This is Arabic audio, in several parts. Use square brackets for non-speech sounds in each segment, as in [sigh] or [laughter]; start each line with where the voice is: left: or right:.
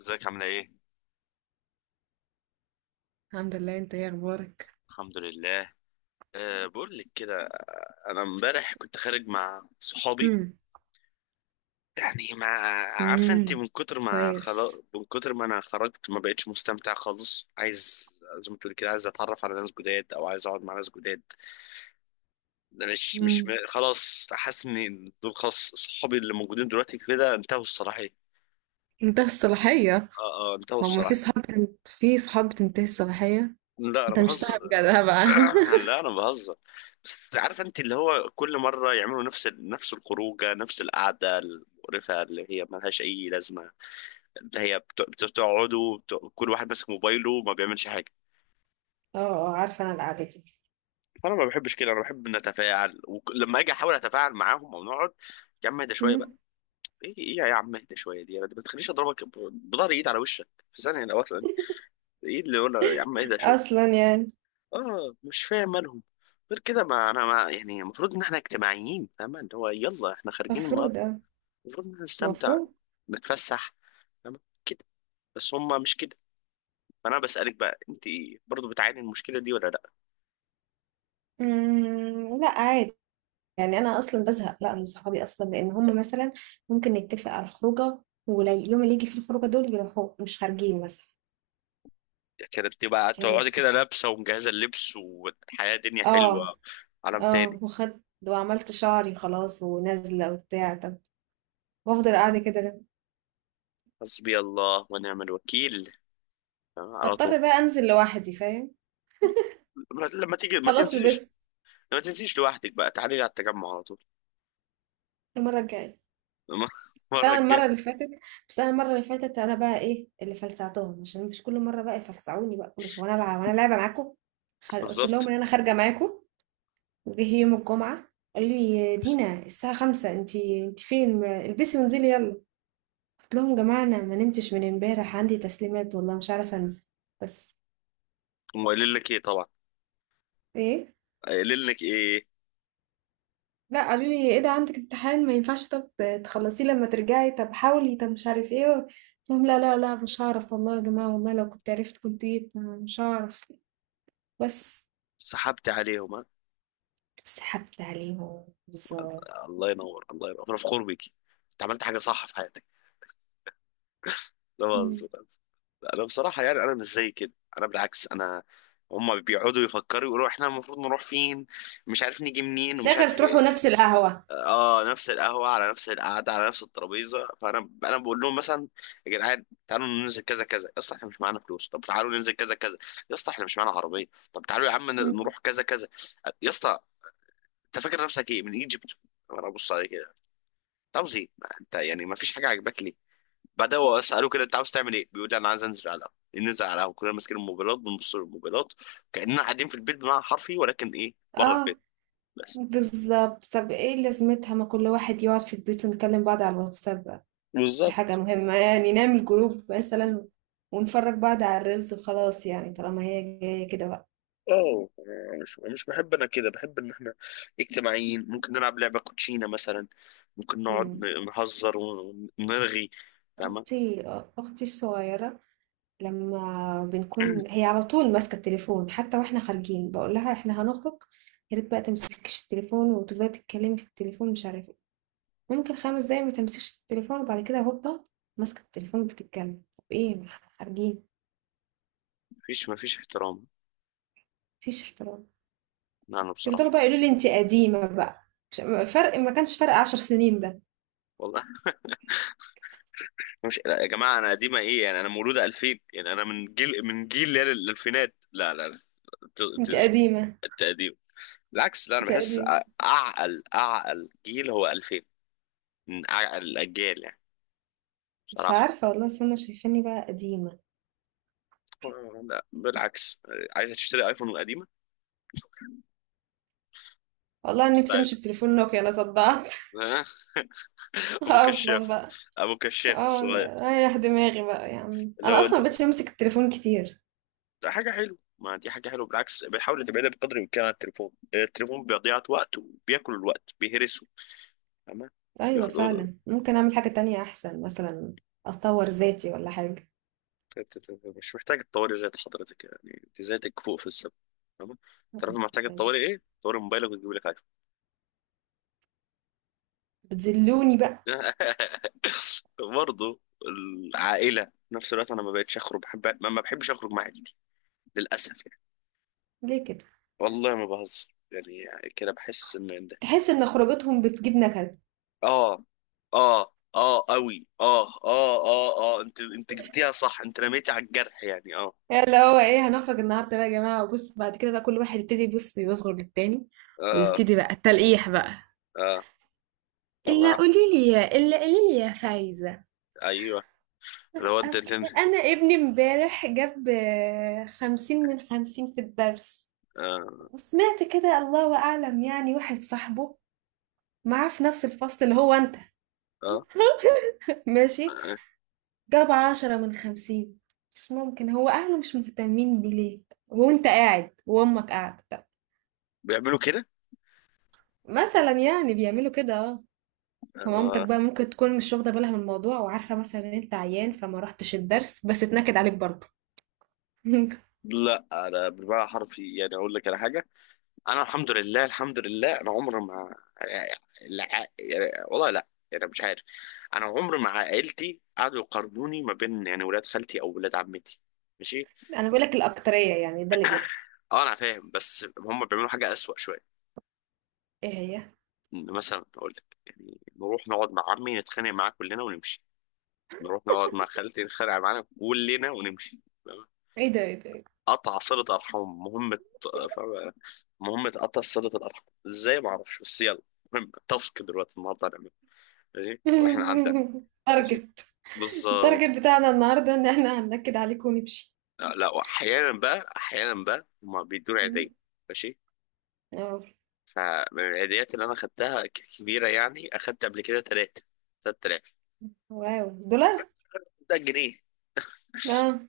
left: ازيك عاملة ايه؟
right: الحمد لله، انت ايه اخبارك؟
left: الحمد لله. أه بقول لك كده، انا امبارح كنت خارج مع صحابي،
right: امم
left: يعني ما عارفه انت،
right: امم
left: من كتر ما، خلاص،
right: كويس.
left: من كتر ما انا خرجت ما بقتش مستمتع خالص. عايز، زي ما تقول كده، عايز اتعرف على ناس جداد او عايز اقعد مع ناس جداد. مش مش
right: امم
left: م- خلاص حاسس ان دول خلاص، صحابي اللي موجودين دلوقتي كده انتهوا الصلاحيه.
right: انتهى الصلاحية.
left: اه انتهوا
right: هو ما في
left: الصلاحيه،
right: صحاب في صحاب بتنتهي الصلاحية.
left: لا انا
right: انت مش
left: بهزر.
right: صاحب جدع بقى.
left: [coughs]
right: [laughs]
left: [clears throat] لا انا بهزر. بس عارف انت اللي هو كل مره يعملوا نفس نفس الخروجه، نفس القعده المقرفه اللي هي ما لهاش اي لازمه، اللي هي بتقعدوا كل واحد ماسك موبايله وما بيعملش حاجه.
right: اه، اه، عارفة انا القعدة دي.
left: فانا ما بحبش كده، انا بحب نتفاعل، ولما اجي احاول اتفاعل معاهم او نقعد. يا عم اهدى شويه بقى.
right: مم.
left: ايه ايه يا عم اهدى شويه دي؟ انا ما تخليش اضربك بضهر ايد على وشك في ثانيه لو اصلا. ايه اللي يقول يا عم اهدى شويه؟
right: اصلا يعني.
left: اه مش فاهم مالهم. غير كده، ما انا ما يعني المفروض ان احنا اجتماعيين، فاهمة؟ اللي هو يلا احنا خارجين النهارده،
right: مفروض اه.
left: المفروض ان احنا نستمتع،
right: المفروض.
left: نتفسح، فاهمة كده، بس هم مش كده. فانا بسألك بقى انت، برضو بتعاني من المشكلة دي ولا لا؟
right: مم، لا عادي. يعني انا اصلا بزهق، لا من صحابي اصلا لان هم مثلا ممكن نتفق على الخروجة، واليوم اللي يجي فيه الخروجة دول يروحوا مش خارجين مثلا.
left: يعني انت بقى
right: دي
left: تقعدي
right: المشكلة.
left: كده لابسة ومجهزة اللبس والحياة دنيا حلوة،
right: اه،
left: عالم
right: اه،
left: تاني.
right: وخدت وعملت شعري خلاص ونازلة وبتاع، طب. وافضل قاعدة كده ليه؟
left: حسبي الله ونعم الوكيل، فاهمة؟ على طول.
right: بضطر بقى انزل لوحدي، فاهم.
left: لما لما تيجي ما
right: خلاص
left: تنزلش،
right: لبست.
left: ما تنزليش لوحدك بقى، تعالي على التجمع على طول.
right: المرة الجاية.
left: [laughs]
right: بس
left: المرة
right: انا
left: الجاية،
right: المرة اللي فاتت، بس انا المرة اللي فاتت انا بقى ايه اللي فلسعتهم عشان مش كل مرة بقى يفلسعوني بقى كل شوية وانا العب وانا لعبة معاكم. قلت لهم
left: بالظبط.
right: ان انا خارجة معاكم. وجه يوم الجمعة، قالوا لي دينا الساعة خمسة، انتي فين، البسي وانزلي يلا. قلت لهم يا جماعة انا ما نمتش من امبارح، عندي تسليمات والله مش عارفة انزل. بس
left: هم قايلين لك ايه طبعا؟
right: ايه،
left: قايل لك ايه؟
right: لا، قالوا لي ايه ده؟ عندك امتحان؟ ما ينفعش. طب تخلصيه لما ترجعي، طب حاولي، طب مش عارف ايه. قلت لهم لا لا لا، مش هعرف والله يا جماعة، والله لو كنت عرفت كنت جيت، مش هعرف. بس.
left: سحبت عليهم ها؟
right: سحبت عليهم بالظبط.
left: الله ينور. الله ينور، انا فخور بيكي، انت عملت حاجه صح في حياتك. لا
right: مم.
left: بهزر، لا بهزر. لا، انا بصراحه، يعني انا مش زي كده، انا بالعكس. انا هم بيقعدوا يفكروا، يقولوا احنا المفروض نروح فين، مش عارف نيجي منين
right: في
left: ومش
right: الاخر
left: عارف
right: تروحوا نفس
left: إيه.
right: القهوة.
left: اه نفس القهوه، على نفس القعده، على نفس الترابيزه. فانا بقول لهم مثلا، يا جدعان تعالوا ننزل كذا كذا. يا اسطى احنا مش معانا فلوس، طب تعالوا ننزل كذا كذا. يا اسطى احنا مش معانا عربيه، طب تعالوا يا عم
right: مم.
left: نروح كذا كذا. يا اسطى انت فاكر نفسك ايه، من ايجيبت؟ وانا ابص عليه كده، انت عاوز ايه؟ ما انت يعني ما فيش حاجه عاجباك، ليه؟ بعدها هو اساله كده، انت عاوز تعمل ايه؟ بيقول لي انا عايز انزل على القهوه. ننزل على القهوه كلنا ماسكين الموبايلات، بنبص للموبايلات كاننا قاعدين في البيت بمعنى حرفي، ولكن ايه، بره
right: اه
left: البيت. بس
right: بالظبط، طب ايه لازمتها؟ ما كل واحد يقعد في البيت ونكلم بعض على الواتساب بقى. في حاجة
left: بالظبط.
right: مهمة يعني، نعمل جروب مثلا ونفرج بعض على الريلز وخلاص، يعني طالما هي جاية كده بقى.
left: اه مش بحب انا كده، بحب ان احنا اجتماعيين، ممكن نلعب لعبه كوتشينه مثلا، ممكن نقعد
right: مم.
left: نهزر ونرغي، فاهمه؟
right: اختي، اختي الصغيره، لما بنكون هي
left: [clears throat]
right: على طول ماسكه التليفون، حتى واحنا خارجين بقول لها احنا هنخرج، يا ريت بقى تمسكيش التليفون وتفضلي تتكلمي في التليفون مش عارفه إيه. ممكن خمس دقايق ما تمسكش التليفون، وبعد كده هوبا ماسكه التليفون بتتكلم، طب ايه؟ خارجين.
left: مفيش احترام.
right: مفيش احترام.
left: لا، انا
right: يفضلوا بقى
left: بصراحه،
right: يقولوا لي انت قديمه بقى. مش- فرق، ما كانش فرق عشر سنين ده.
left: والله. مش لا يا جماعه انا قديمه ايه يعني؟ انا مولوده 2000، يعني انا من جيل، من جيل اللي هي الالفينات. لا ت- ت-
right: انت قديمه.
left: التقديم، بالعكس، لا انا
right: انت
left: بحس
right: قديمه.
left: اعقل، اعقل جيل هو 2000، من اعقل الاجيال يعني،
right: مش
left: بصراحه.
right: عارفه والله، سما شايفاني بقى قديمه.
left: لا بالعكس، عايزه تشتري ايفون قديمه
right: والله نفسي
left: ستايل.
right: امشي بتليفون نوكيا، انا صدعت.
left: [laughs]
right: [laughs]
left: ابو
right: اصلا
left: كشاف،
right: بقى،
left: ابو كشاف
right: اه.
left: الصغير.
right: رايح دماغي بقى يا عم،
left: اللي
right: انا
left: هو
right: اصلا مبقتش بمسك التليفون كتير.
left: ده حاجه حلوه، ما دي حاجه حلوه بالعكس، بيحاول تبعدها بقدر الامكان عن التليفون، التليفون بيضيع وقت وبياكل الوقت، بيهرسه، تمام.
right: ايوه
left: بياخد.
right: فعلا، ممكن اعمل حاجة تانية احسن مثلا، اطور ذاتي ولا حاجة.
left: مش محتاج تطوري ذات حضرتك يعني، انت ذاتك فوق في السما، تمام. تعرف محتاج تطوري ايه؟ تطوري موبايلك وتجيب لك ايفون.
right: بتذلوني بقى.
left: [laughs] برضه العائله، في نفس الوقت انا ما بقتش اخرج. بحب، ما بحبش اخرج مع عيلتي للاسف يعني.
right: ليه كده؟
left: والله ما بهزر، يعني كده بحس ان إن ده،
right: تحس ان خروجتهم بتجيب نكد.
left: اه اه قوي، اه انت انت جبتيها صح، انت رميتي على الجرح يعني، اه
right: يعني اللي هو ايه، هنخرج النهارده بقى يا جماعة، وبص بعد كده بقى كل واحد يبتدي يبص يصغر للتاني،
left: اه
right: ويبتدي بقى التلقيح بقى.
left: اه الله يعافيك.
right: الا قولي لي يا فايزة.
left: ايوه. لو انت
right: اصل
left: انت.
right: انا ابني امبارح جاب خمسين من خمسين في الدرس.
left: آه.
right: وسمعت كده، الله أعلم يعني، واحد صاحبه معاه في نفس الفصل اللي هو أنت.
left: اه.
right: [laughs] ماشي،
left: آه.
right: جاب عشرة من خمسين. مش ممكن، هو أهله مش مهتمين بليه؟ وأنت قاعد وأمك قاعدة، طب.
left: بيعملوا كده.
right: مثلا يعني بيعملوا كده، اه. فمامتك
left: آه.
right: بقى ممكن تكون مش واخدة بالها من الموضوع، وعارفة مثلا إن أنت عيان فما رحتش الدرس، بس اتنكد عليك برضه. [laughs]
left: لا انا بالمعنى الحرفي، يعني اقول لك على حاجه، انا الحمد لله، الحمد لله انا عمري ما، لا، يعني والله لا، يعني مش عارف. انا عمري مع عائلتي قعدوا يقارنوني ما بين يعني ولاد خالتي او ولاد عمتي، ماشي.
right: أنا بقولك الأكترية يعني، ده اللي بيحصل.
left: اه انا فاهم، بس هم بيعملوا حاجه اسوأ شويه،
right: إيه هي؟
left: إن مثلا اقول لك يعني نروح نقعد مع عمي نتخانق معاه كلنا ونمشي، نروح نقعد مع خالتي نتخانق معانا كلنا ونمشي،
right: إيه ده؟ إيه ده؟ [laughs] إيه
left: قطع صلة أرحام مهمة، فاهم؟ مهمة قطع صلة الأرحام، إزاي ما أعرفش، بس يلا، مهم. تاسك دلوقتي النهاردة هنعمل، ماشي،
right: ده؟
left: وإحنا عندنا، ماشي،
right: التارجت. التارجت
left: بالظبط.
right: بتاعنا النهاردة إن إحنا هننكد عليك ونمشي.
left: آه، لا أحيانا بقى، أحيانا بقى هما بيدوني عيدية،
right: مم.
left: ماشي.
right: اه.
left: فمن العيديات اللي أنا خدتها كبيرة يعني، أخدت قبل كده تلاتة، تلات آلاف.
right: واو، دولار؟
left: ده جنيه،
right: اه.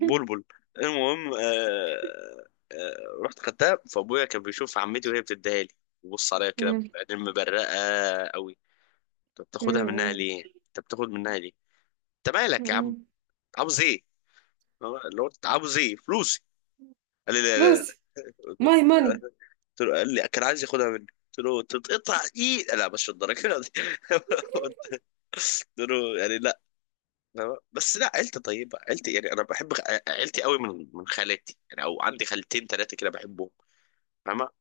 left: بلبل. المهم، آه رحت خدتها، فأبويا كان بيشوف عمتي وهي بتديها لي، بص عليا كده،
right: مم.
left: بعدين مبرقة قوي. انت بتاخدها منها
right: مم.
left: ليه؟ انت بتاخد منها ليه؟ انت مالك يا عم؟
right: مم.
left: عاوز ايه؟ اللي هو عاوز ايه، فلوسي؟ قال لي لا لا.
right: فلوس. ماي ماني.
left: قلت له، قال لي كان عايز ياخدها مني. قلت له تتقطع ايه، لا مش الدرجه دي. [laughs] قلت له يعني لا. بس لا عيلتي طيبه، عيلتي يعني انا بحب عيلتي قوي، من خالاتي يعني، او عندي خالتين ثلاثه كده بحبهم، فاهمه؟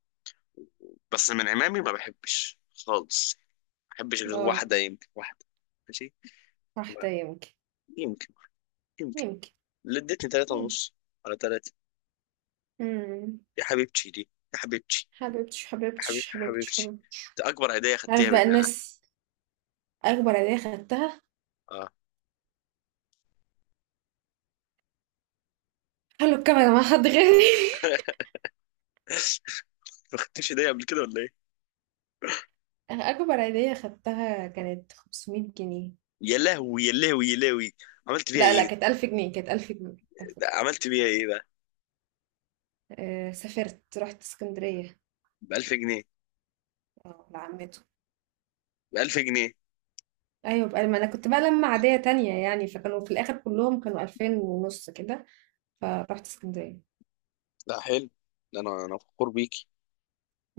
left: بس من عمامي ما بحبش خالص، ما بحبش غير
right: اه.
left: واحده، يمكن واحده، ماشي. ما-
right: واحدة يمكن.
left: يمكن.
right: يمكن.
left: اللي ادتني تلاتة
right: يمكن.
left: ونص، على تلاتة،
right: مم.
left: يا حبيبتي دي، يا حبيبتي،
right: حبيبتش،
left: يا حبيب
right: حبيبتش،
left: يا
right: حبيبتش،
left: حبيبتي،
right: حبيبتش.
left: ده أكبر هدية
right: عارف
left: خدتيها من
right: بقى
left: حياتي،
right: الناس، أكبر عيدية خدتها،
left: اه.
right: خلوا الكاميرا مع حد غيري.
left: [laughs] ما خدتش هدية قبل كده ولا إيه؟
right: [laughs] أكبر عيدية خدتها كانت 500 جنيه.
left: يا لهوي، يا لهوي. عملت بيها
right: لا لا،
left: إيه؟
right: كانت 1000 جنيه، كانت 1000 جنيه، ألف
left: ده
right: جنيه.
left: عملت بيها إيه بقى؟
right: آه، سافرت رحت اسكندرية.
left: ب 1000 جنيه؟
right: اه لعمته.
left: ب 1000 جنيه.
right: ايوه بقى، ما انا كنت بقى لما عادية تانية يعني، فكانوا في الاخر كلهم كانوا 2000 ونص كده. فرحت اسكندرية.
left: لا حلو. ده أنا، أنا فخور بيكي،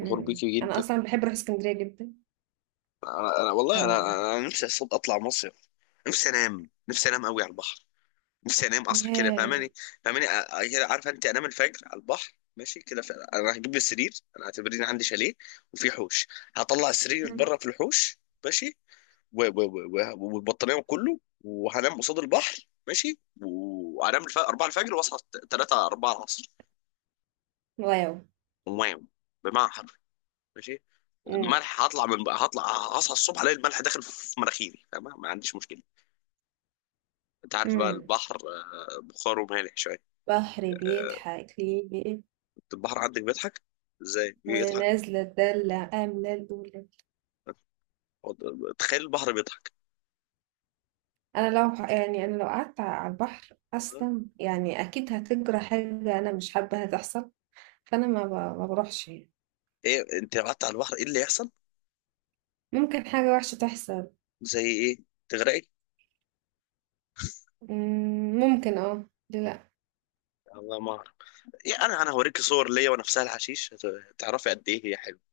left: فخور بيكي
right: انا
left: جدا.
right: اصلا بحب اروح اسكندرية جدا.
left: أنا,
right: ف.
left: والله، أنا نفسي أصلا أطلع مصيف، نفسي أنام، نفسي أنام قوي على البحر، نفسي انام اصحى كده،
right: ياه.
left: فاهماني؟ فاهماني كده، عارفه انت، انام الفجر على البحر، ماشي كده، انا هجيب لي سرير، انا اعتبرني عندي شاليه وفي حوش، هطلع السرير
right: مم.
left: بره في الحوش، ماشي، والبطانيه وكله، وهنام قصاد البحر، ماشي، وهنام 4 الفجر واصحى 3 4 العصر.
right: واو.
left: واو، بمعنى حرفي، ماشي.
right: مم.
left: الملح هطلع من بقى، هطلع، هصحى الصبح الاقي الملح داخل في مناخيري، تمام، ما عنديش مشكله، انت عارف بقى
right: مم.
left: البحر، آه، بخاره مالح شويه.
right: بحر
left: آه،
right: بيضحك ليه؟
left: البحر عندك بيضحك؟ ازاي بيضحك؟
right: ونازلة الدلة آملة الأولى.
left: تخيل البحر بيضحك.
right: أنا لو يعني، أنا لو قعدت على البحر أصلا يعني أكيد هتجرى حاجة أنا مش حابة هتحصل. فأنا ما بروحش يعني.
left: ايه انت قعدت على البحر ايه اللي يحصل؟
right: ممكن حاجة وحشة تحصل.
left: زي ايه، تغرقي؟
right: مم، ممكن اه، ليه لأ.
left: الله ما اعرف. إيه انا، انا هوريك صور ليا وانا في سهل حشيش، هتعرفي قد ايه هي حلوه.